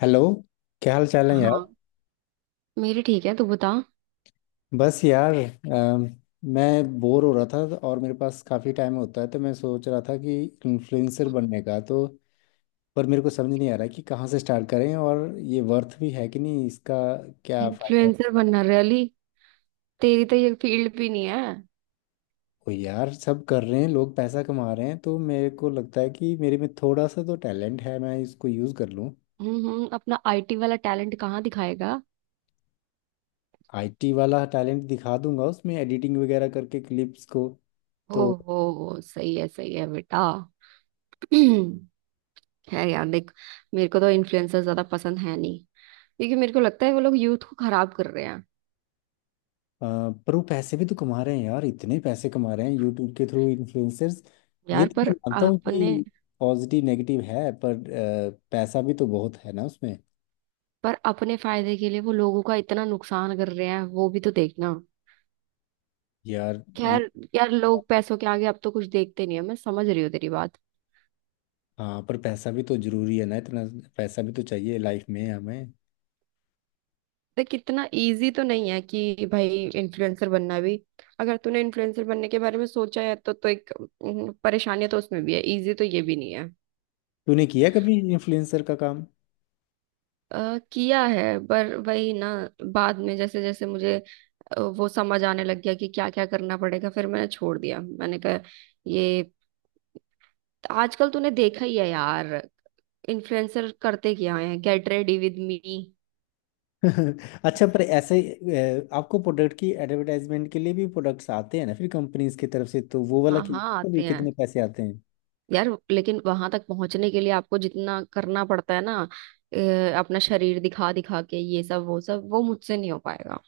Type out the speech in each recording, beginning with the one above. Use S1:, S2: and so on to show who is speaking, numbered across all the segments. S1: Hello. क्या हाल चाल है यार।
S2: हाँ, मेरी ठीक है, तू बता।
S1: बस यार, मैं बोर हो रहा था और मेरे पास काफ़ी टाइम होता है तो मैं सोच रहा था कि इन्फ्लुएंसर बनने का। तो पर मेरे को समझ नहीं आ रहा कि कहाँ से स्टार्ट करें और ये वर्थ भी है कि नहीं इसका क्या फ़ायदा।
S2: इन्फ्लुएंसर बनना रैली? तेरी तो ये फील्ड भी नहीं है।
S1: कोई यार सब कर रहे हैं लोग पैसा कमा रहे हैं तो मेरे को लगता है कि मेरे में थोड़ा सा तो टैलेंट है, मैं इसको यूज़ कर लूँ।
S2: अपना आईटी वाला टैलेंट कहाँ दिखाएगा?
S1: आईटी वाला टैलेंट दिखा दूंगा उसमें एडिटिंग वगैरह करके क्लिप्स को। तो
S2: ओहो सही है बेटा। है यार देख, मेरे को तो इन्फ्लुएंसर ज्यादा पसंद है नहीं। क्योंकि मेरे को लगता है वो लोग यूथ को खराब कर रहे हैं।
S1: अ, पर वो पैसे भी तो कमा रहे हैं यार, इतने पैसे कमा रहे हैं यूट्यूब के थ्रू इन्फ्लुएंसर्स। ये
S2: यार,
S1: तो मैं मानता हूँ
S2: अपने
S1: कि पॉजिटिव नेगेटिव है, पर पैसा भी तो बहुत है ना उसमें।
S2: पर अपने फायदे के लिए वो लोगों का इतना नुकसान कर रहे हैं, वो भी तो देखना।
S1: यार ये।
S2: खैर यार, लोग पैसों के आगे अब तो कुछ देखते नहीं है। मैं समझ रही हूँ तेरी बात।
S1: हाँ, पर पैसा भी तो जरूरी है ना इतना। पैसा भी तो चाहिए लाइफ में हमें।
S2: देख इतना इजी तो नहीं है कि भाई इन्फ्लुएंसर बनना भी। अगर तूने इन्फ्लुएंसर बनने के बारे में सोचा है तो एक परेशानी तो उसमें भी है। इजी तो ये भी नहीं है।
S1: तूने किया कभी इन्फ्लुएंसर का काम?
S2: किया है, पर वही ना। बाद में जैसे जैसे मुझे वो समझ आने लग गया कि क्या क्या करना पड़ेगा, फिर मैंने छोड़ दिया। मैंने कहा ये आजकल तूने देखा ही है यार, इन्फ्लुएंसर करते क्या है, गेट रेडी विद मी।
S1: अच्छा, पर ऐसे आपको प्रोडक्ट की एडवर्टाइजमेंट के लिए भी प्रोडक्ट्स आते हैं ना फिर कंपनीज की तरफ से, तो वो वाला
S2: हाँ
S1: कि
S2: हाँ,
S1: भी
S2: आते हैं।
S1: कितने पैसे आते हैं?
S2: यार लेकिन वहां तक पहुंचने के लिए आपको जितना करना पड़ता है ना, अपना शरीर दिखा दिखा के ये सब वो सब, वो मुझसे नहीं हो पाएगा।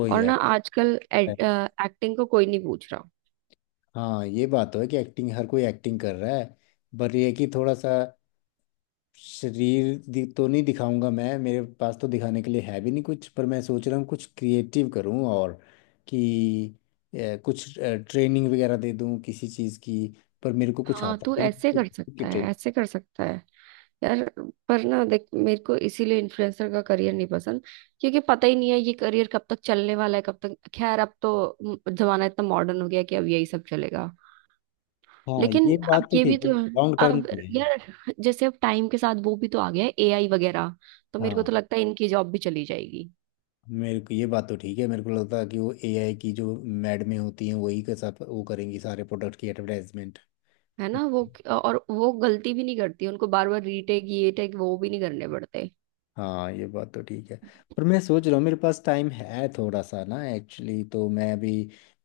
S1: ओ
S2: और
S1: यार।
S2: ना आजकल एक्टिंग को कोई नहीं पूछ रहा।
S1: हाँ, ये बात तो है कि एक्टिंग हर कोई एक्टिंग कर रहा है। पर ये है कि थोड़ा सा शरीर तो नहीं दिखाऊंगा मैं, मेरे पास तो दिखाने के लिए है भी नहीं कुछ, पर मैं सोच रहा हूँ कुछ क्रिएटिव करूँ और कि कुछ ट्रेनिंग वगैरह दे दूँ किसी चीज़ की, पर मेरे को कुछ
S2: हाँ,
S1: आता
S2: तू
S1: भी नहीं
S2: ऐसे
S1: तो
S2: कर
S1: किसकी
S2: सकता
S1: ट्रेनिंग।
S2: है, ऐसे कर सकता है। यार पर ना देख, मेरे को इसीलिए इन्फ्लुएंसर का करियर नहीं पसंद। क्योंकि पता ही नहीं है ये करियर कब तक चलने वाला है, कब तक। खैर अब तो जमाना इतना मॉडर्न हो गया है कि अब यही सब चलेगा।
S1: हाँ,
S2: लेकिन
S1: ये बात
S2: अब
S1: तो
S2: ये भी
S1: ठीक है
S2: तो है।
S1: लॉन्ग टर्म
S2: अब
S1: नहीं है।
S2: यार, जैसे अब टाइम के साथ वो भी तो आ गया है, एआई वगैरह। तो मेरे को
S1: हाँ,
S2: तो लगता है इनकी जॉब भी चली जाएगी।
S1: मेरे को ये बात तो ठीक है, मेरे को लगता है कि वो एआई की जो मैड में होती हैं वही के साथ वो करेंगी सारे प्रोडक्ट की एडवर्टाइजमेंट।
S2: है ना वो। और वो गलती भी नहीं करती, उनको बार बार रीटेक ये टेक वो भी नहीं करने पड़ते।
S1: हाँ, ये बात तो ठीक है, पर मैं सोच रहा हूँ मेरे पास टाइम है थोड़ा सा ना एक्चुअली तो मैं अभी,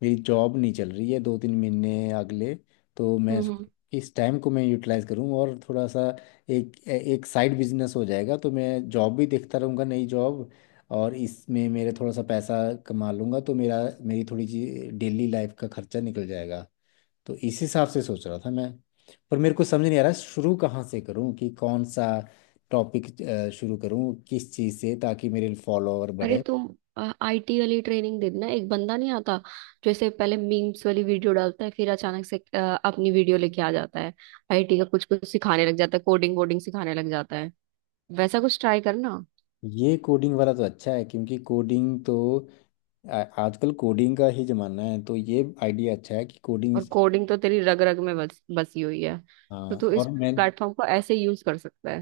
S1: मेरी जॉब नहीं चल रही है 2-3 महीने अगले तो मैं
S2: हम्म
S1: सोच
S2: हम्म।
S1: इस टाइम को मैं यूटिलाइज करूँ और थोड़ा सा एक एक साइड बिजनेस हो जाएगा तो मैं जॉब भी देखता रहूँगा नई जॉब और इसमें मेरे थोड़ा सा पैसा कमा लूँगा तो मेरा मेरी थोड़ी सी डेली लाइफ का खर्चा निकल जाएगा। तो इस हिसाब से सोच रहा था मैं। पर मेरे को समझ नहीं आ रहा शुरू कहाँ से करूँ कि कौन सा टॉपिक शुरू करूँ किस चीज़ से ताकि मेरे फॉलोअर
S2: अरे
S1: बढ़े।
S2: तुम आईटी वाली ट्रेनिंग दे देना। एक बंदा नहीं आता? जैसे पहले मीम्स वाली वीडियो डालता है, फिर अचानक से अपनी वीडियो लेके आ जाता है, आईटी का कुछ कुछ सिखाने लग जाता है, कोडिंग वोडिंग सिखाने लग जाता है। वैसा कुछ ट्राई करना।
S1: ये कोडिंग वाला तो अच्छा है क्योंकि कोडिंग तो आजकल कोडिंग का ही ज़माना है तो ये आइडिया अच्छा है कि कोडिंग।
S2: और कोडिंग तो तेरी रग रग में बस बसी हुई है। तो
S1: हाँ
S2: तू इस
S1: और मैं।
S2: प्लेटफॉर्म को ऐसे यूज कर सकता है।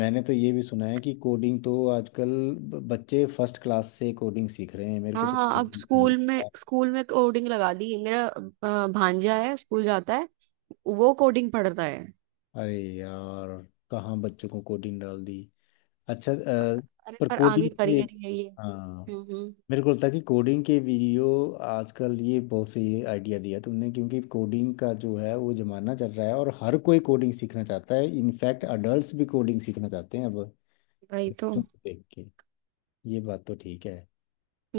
S1: मैंने तो ये भी सुना है कि कोडिंग तो आजकल बच्चे फर्स्ट क्लास से कोडिंग सीख रहे हैं, मेरे को
S2: हाँ
S1: तो
S2: हाँ,
S1: कोडिंग
S2: अब
S1: सुनने
S2: स्कूल
S1: को
S2: में
S1: मिला।
S2: स्कूल में कोडिंग लगा दी। मेरा भांजा है, स्कूल जाता है, वो कोडिंग पढ़ता है।
S1: अरे यार, कहाँ बच्चों को कोडिंग डाल दी। अच्छा
S2: पर- अरे
S1: पर
S2: पर आगे
S1: कोडिंग के।
S2: करियर ही है ये।
S1: हाँ
S2: हम्म,
S1: मेरे को लगता है कि कोडिंग के वीडियो आजकल ये बहुत सही आइडिया दिया तुमने क्योंकि कोडिंग का जो है वो जमाना चल रहा है और हर कोई कोडिंग सीखना चाहता है, इनफैक्ट अडल्ट्स भी कोडिंग सीखना चाहते हैं अब
S2: वही तो।
S1: बच्चों को देख के। ये बात तो ठीक है।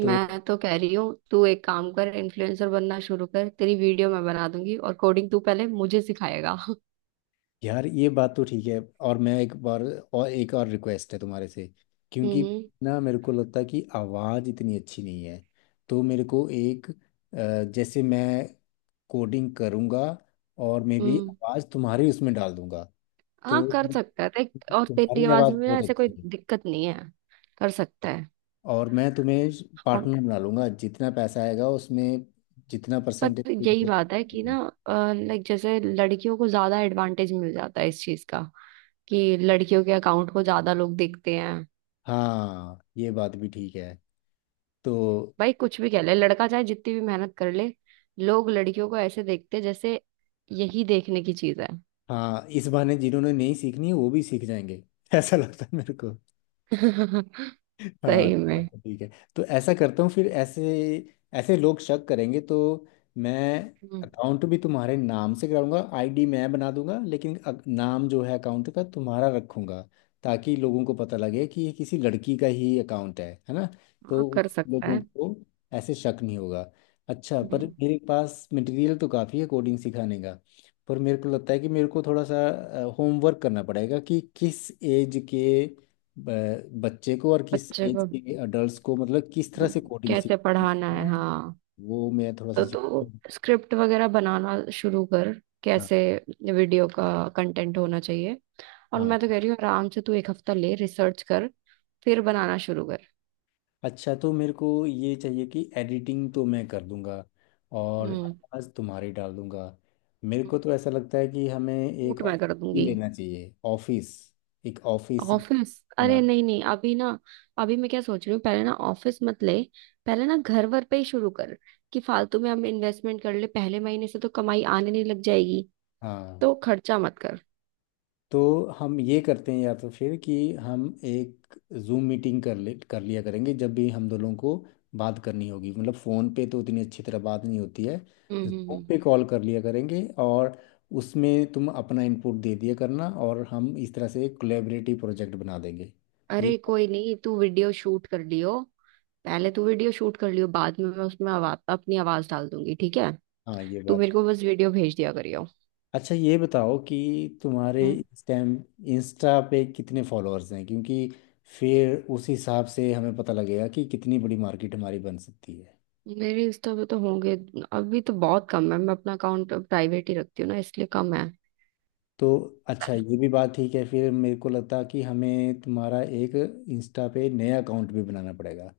S1: तो
S2: तो कह रही हूँ तू एक काम कर, इन्फ्लुएंसर बनना शुरू कर। तेरी वीडियो मैं बना दूंगी और कोडिंग तू पहले मुझे सिखाएगा।
S1: यार ये बात तो ठीक है और मैं एक बार और एक और रिक्वेस्ट है तुम्हारे से क्योंकि
S2: हम्म
S1: ना मेरे को लगता है कि आवाज़ इतनी अच्छी नहीं है तो मेरे को एक जैसे मैं कोडिंग करूंगा और मे बी
S2: हम्म।
S1: आवाज़ तुम्हारी उसमें डाल दूंगा।
S2: हाँ
S1: तो
S2: कर सकता है देख, और तेरी
S1: तुम्हारी
S2: आवाज
S1: आवाज़
S2: में ना
S1: बहुत
S2: ऐसे कोई
S1: अच्छी है
S2: दिक्कत नहीं है। कर सकता है।
S1: और मैं तुम्हें
S2: हम।
S1: पार्टनर बना लूंगा जितना पैसा आएगा उसमें जितना परसेंटेज
S2: पर
S1: तुम
S2: यही बात है कि ना,
S1: लोग-
S2: लाइक जैसे लड़कियों को ज्यादा एडवांटेज मिल जाता है इस चीज का, कि लड़कियों के अकाउंट को ज्यादा लोग देखते हैं।
S1: हाँ ये बात भी ठीक है। तो
S2: भाई कुछ भी कह ले, लड़का चाहे जितनी भी मेहनत कर ले, लोग लड़कियों को ऐसे देखते हैं जैसे यही देखने की चीज है।
S1: हाँ, इस बहाने जिन्होंने नहीं सीखनी है वो भी सीख जाएंगे। ऐसा लगता है मेरे को। हाँ,
S2: सही
S1: बात
S2: में।
S1: तो ठीक है। तो ऐसा करता हूँ, फिर ऐसे ऐसे लोग शक करेंगे तो मैं
S2: हम्म।
S1: अकाउंट भी तुम्हारे नाम से कराऊंगा आईडी मैं बना दूंगा, लेकिन नाम जो है अकाउंट का तुम्हारा रखूंगा ताकि लोगों को पता लगे कि ये किसी लड़की का ही अकाउंट है ना। तो
S2: हाँ कर
S1: उस
S2: सकता
S1: लोगों
S2: है।
S1: को ऐसे शक नहीं होगा। अच्छा, पर
S2: हम्म,
S1: मेरे पास मटेरियल तो काफ़ी है कोडिंग सिखाने का, पर मेरे को लगता है कि मेरे को थोड़ा सा होमवर्क करना पड़ेगा कि किस एज के बच्चे को और किस
S2: बच्चे
S1: एज
S2: को
S1: के अडल्ट को, मतलब किस तरह
S2: हम्म,
S1: से कोडिंग
S2: कैसे
S1: सीखनी
S2: पढ़ाना
S1: है
S2: है, हाँ।
S1: वो मैं थोड़ा
S2: तो
S1: सा सीख।
S2: तू स्क्रिप्ट वगैरह बनाना शुरू कर,
S1: हाँ
S2: कैसे वीडियो का कंटेंट होना चाहिए। और
S1: हाँ हाँ।
S2: मैं तो कह रही हूँ आराम से तू एक हफ्ता ले, रिसर्च कर, फिर बनाना शुरू कर।
S1: अच्छा तो मेरे को ये चाहिए कि एडिटिंग तो मैं कर दूंगा और
S2: हम्म।
S1: आवाज़ तुम्हारी डाल दूंगा। मेरे को तो ऐसा लगता है कि हमें एक
S2: शूट मैं
S1: ऑफिस
S2: कर
S1: ही
S2: दूंगी।
S1: लेना चाहिए ऑफिस एक ऑफिस
S2: ऑफिस? अरे
S1: बनाना।
S2: नहीं नहीं, अभी ना। अभी मैं क्या सोच रही हूँ, पहले ना ऑफिस मत ले, पहले ना घर वर पे ही शुरू कर। कि फालतू में हम इन्वेस्टमेंट कर ले, पहले महीने से तो कमाई आने नहीं लग जाएगी।
S1: हाँ,
S2: तो खर्चा मत कर।
S1: तो हम ये करते हैं या तो फिर कि हम एक जूम मीटिंग कर ले कर लिया करेंगे जब भी हम दोनों को बात करनी होगी, मतलब फ़ोन पे तो उतनी अच्छी तरह बात नहीं होती है।
S2: हम्म हम्म
S1: जूम पे
S2: हम्म।
S1: कॉल कर लिया करेंगे और उसमें तुम अपना इनपुट दे दिया करना और हम इस तरह से एक कोलेबरेटिव प्रोजेक्ट बना देंगे। ये
S2: अरे कोई नहीं, तू वीडियो शूट कर लियो। पहले तू वीडियो शूट कर लियो, बाद में मैं उसमें आवाज अपनी आवाज डाल दूंगी। ठीक है,
S1: हाँ ये
S2: तू
S1: बात।
S2: मेरे को बस वीडियो भेज दिया करियो।
S1: अच्छा, ये बताओ कि तुम्हारे
S2: हम्म।
S1: इस टाइम इंस्टा पे कितने फॉलोअर्स हैं क्योंकि फिर उस हिसाब से हमें पता लगेगा कि कितनी बड़ी मार्केट हमारी बन सकती है।
S2: मेरे इंस्टा पे तो होंगे। अभी तो बहुत कम है, मैं अपना अकाउंट प्राइवेट ही रखती हूँ ना इसलिए कम है।
S1: तो अच्छा, ये भी बात ठीक है, फिर मेरे को लगता कि हमें तुम्हारा एक इंस्टा पे नया अकाउंट भी बनाना पड़ेगा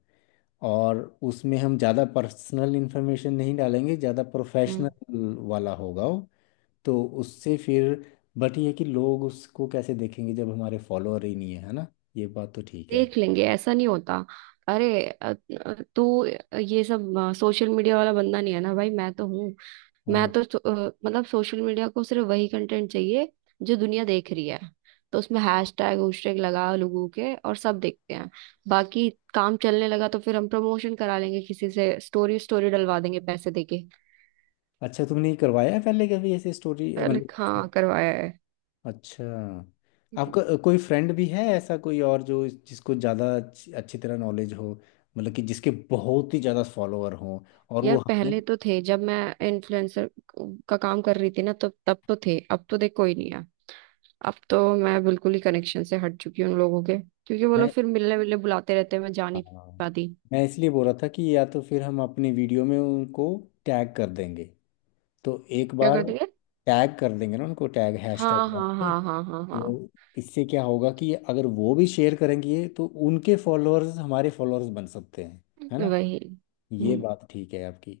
S1: और उसमें हम ज़्यादा पर्सनल इन्फॉर्मेशन नहीं डालेंगे, ज़्यादा
S2: हम्म।
S1: प्रोफेशनल वाला होगा वो। तो उससे फिर बट ये है कि लोग उसको कैसे देखेंगे जब हमारे फॉलोअर ही नहीं है, है ना। ये बात तो ठीक है।
S2: देख लेंगे, ऐसा नहीं होता। अरे अ- तू ये सब सोशल मीडिया वाला बंदा नहीं है ना भाई, मैं तो हूँ। मैं
S1: हाँ,
S2: तो मतलब सोशल मीडिया को सिर्फ वही कंटेंट चाहिए जो दुनिया देख रही है। तो उसमें हैशटैग हैशटैग लगा लोगों के, और सब देखते हैं। बाकी काम चलने लगा तो फिर हम प्रमोशन करा लेंगे, किसी से स्टोरी स्टोरी डलवा देंगे पैसे देके।
S1: अच्छा, तुमने ये करवाया है पहले कभी ऐसे स्टोरी
S2: पहले
S1: मतलब।
S2: हाँ करवाया
S1: अच्छा
S2: है।
S1: आपका कोई फ्रेंड भी है ऐसा कोई और जो जिसको ज़्यादा अच्छी अच्छी तरह नॉलेज हो, मतलब कि जिसके बहुत ही ज़्यादा फॉलोअर हों और वो
S2: यार
S1: हमें।
S2: पहले तो थे, जब मैं इन्फ्लुएंसर का काम कर रही थी ना, तब तब तो थे। अब तो देख कोई नहीं है। अब तो मैं बिल्कुल ही कनेक्शन से हट चुकी हूँ उन लोगों के, क्योंकि वो लोग
S1: मैं।
S2: फिर मिलने मिलने बुलाते रहते हैं, मैं जा नहीं
S1: हाँ,
S2: पाती।
S1: मैं इसलिए बोल रहा था कि या तो फिर हम अपनी वीडियो में उनको टैग कर देंगे तो एक
S2: क्या
S1: बार
S2: कर देंगे?
S1: टैग कर देंगे ना उनको टैग हैशटैग
S2: हाँ
S1: डाल
S2: हाँ
S1: के।
S2: हाँ हाँ हाँ हाँ,
S1: तो इससे क्या होगा कि अगर वो भी शेयर करेंगे तो उनके फॉलोअर्स हमारे फॉलोअर्स बन सकते हैं, है ना।
S2: वही।
S1: ये
S2: हम्म
S1: बात ठीक है आपकी।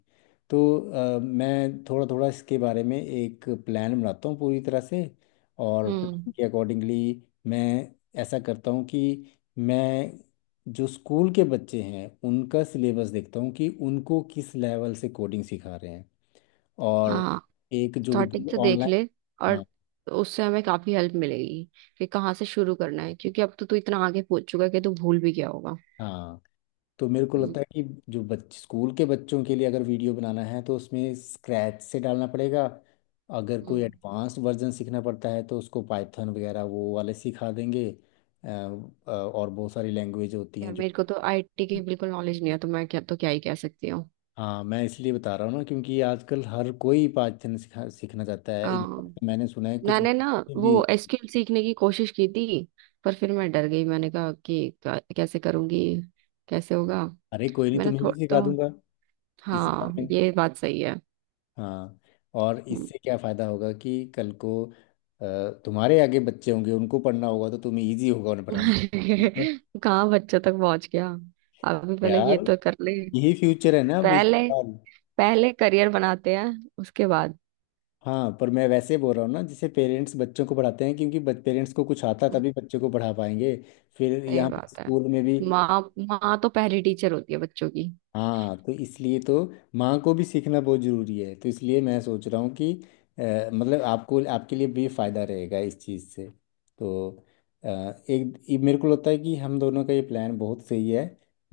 S1: तो मैं थोड़ा थोड़ा इसके बारे में एक प्लान बनाता हूँ पूरी तरह से और
S2: हम्म।
S1: प्लान के अकॉर्डिंगली मैं ऐसा करता हूँ कि मैं जो स्कूल के बच्चे हैं उनका सिलेबस देखता हूँ कि उनको किस लेवल से कोडिंग सिखा रहे हैं और
S2: हाँ
S1: एक जो
S2: स्टार्टिंग से देख ले।
S1: ऑनलाइन। हाँ।
S2: और उससे हमें काफी हेल्प मिलेगी कि कहाँ से शुरू करना है, क्योंकि अब तो तू इतना आगे पहुंच चुका है कि तू भूल भी गया होगा।
S1: हाँ तो मेरे को
S2: हम्म
S1: लगता है कि जो बच स्कूल के बच्चों के लिए अगर वीडियो बनाना है तो उसमें स्क्रैच से डालना पड़ेगा, अगर कोई
S2: हम्म।
S1: एडवांस वर्जन सीखना पड़ता है तो उसको पाइथन वगैरह वो वाले सिखा देंगे। और बहुत सारी लैंग्वेज होती
S2: यार
S1: हैं जो।
S2: मेरे को तो आईटी की बिल्कुल नॉलेज नहीं है, तो मैं क्या तो क्या ही कह सकती हूँ।
S1: हाँ, मैं इसलिए बता रहा हूँ ना क्योंकि आजकल हर कोई पाइथन सिखा सीखना चाहता है,
S2: अम,
S1: इनफैक्ट मैंने सुना है कुछ
S2: मैंने ना
S1: बच्चे भी।
S2: वो एसक्यूएल सीखने की कोशिश की थी, पर फिर मैं डर गई। मैंने कहा कि कैसे करूंगी, कैसे होगा।
S1: अरे कोई नहीं
S2: मैंने
S1: तुम्हें भी
S2: थोड़ा
S1: सिखा
S2: तो,
S1: दूंगा इसी
S2: हाँ,
S1: बारे में।
S2: ये बात सही है।
S1: हाँ और
S2: हम्म।
S1: इससे क्या फायदा होगा कि कल को तुम्हारे आगे बच्चे होंगे उनको पढ़ना होगा तो तुम्हें इजी होगा उन्हें पढ़ाने में। ठीक है
S2: कहाँ बच्चों तक पहुंच गया, अभी पहले ये
S1: यार
S2: तो कर ले।
S1: यही फ्यूचर है ना अभी
S2: पहले
S1: साल।
S2: पहले करियर बनाते हैं, उसके बाद।
S1: हाँ, पर मैं वैसे बोल रहा हूँ ना जैसे पेरेंट्स बच्चों को पढ़ाते हैं क्योंकि पेरेंट्स को कुछ आता
S2: हम्म,
S1: तभी बच्चे को पढ़ा पाएंगे फिर
S2: सही
S1: यहाँ पे
S2: बात है।
S1: स्कूल में भी।
S2: माँ माँ तो पहली टीचर होती है बच्चों की।
S1: हाँ तो इसलिए तो माँ को भी सीखना बहुत ज़रूरी है तो इसलिए मैं सोच रहा हूँ कि मतलब आपको आपके लिए भी फ़ायदा रहेगा इस चीज़ से। तो एक ये मेरे को लगता है कि हम दोनों का ये प्लान बहुत सही है,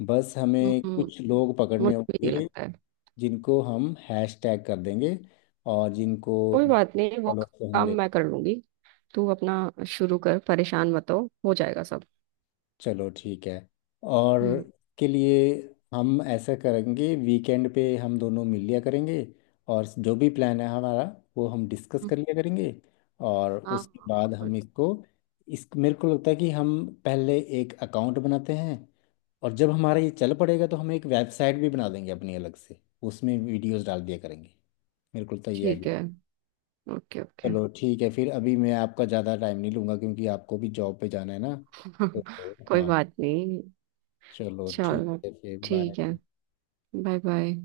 S1: बस हमें
S2: हम्म,
S1: कुछ लोग
S2: मुझे
S1: पकड़ने
S2: भी यही
S1: होंगे
S2: लगता है।
S1: जिनको हम हैश टैग कर देंगे, और जिनको
S2: कोई बात नहीं, वो
S1: फॉलोअर्स हम
S2: काम
S1: ले।
S2: मैं कर लूंगी। तू अपना शुरू कर, परेशान मत हो, हो जाएगा सब।
S1: चलो ठीक है और
S2: हम्म
S1: के लिए हम ऐसा करेंगे वीकेंड पे हम दोनों मिल लिया करेंगे और जो भी प्लान है हमारा वो हम डिस्कस
S2: हम्म,
S1: कर लिया करेंगे और
S2: हाँ
S1: उसके
S2: हाँ
S1: बाद हम
S2: बिल्कुल।
S1: इसको इस मेरे को लगता है कि हम पहले एक अकाउंट बनाते हैं और जब हमारा ये चल पड़ेगा तो हम एक वेबसाइट भी बना देंगे अपनी अलग से उसमें वीडियोस डाल दिया करेंगे मेरे को तो ये
S2: ठीक
S1: आइडिया।
S2: है, ओके ओके।
S1: चलो ठीक है, फिर अभी मैं आपका ज़्यादा टाइम नहीं लूँगा क्योंकि आपको भी जॉब पे जाना है ना। तो
S2: कोई
S1: हाँ,
S2: बात नहीं।
S1: चलो ठीक
S2: चलो
S1: है फिर बाय।
S2: ठीक है, बाय बाय।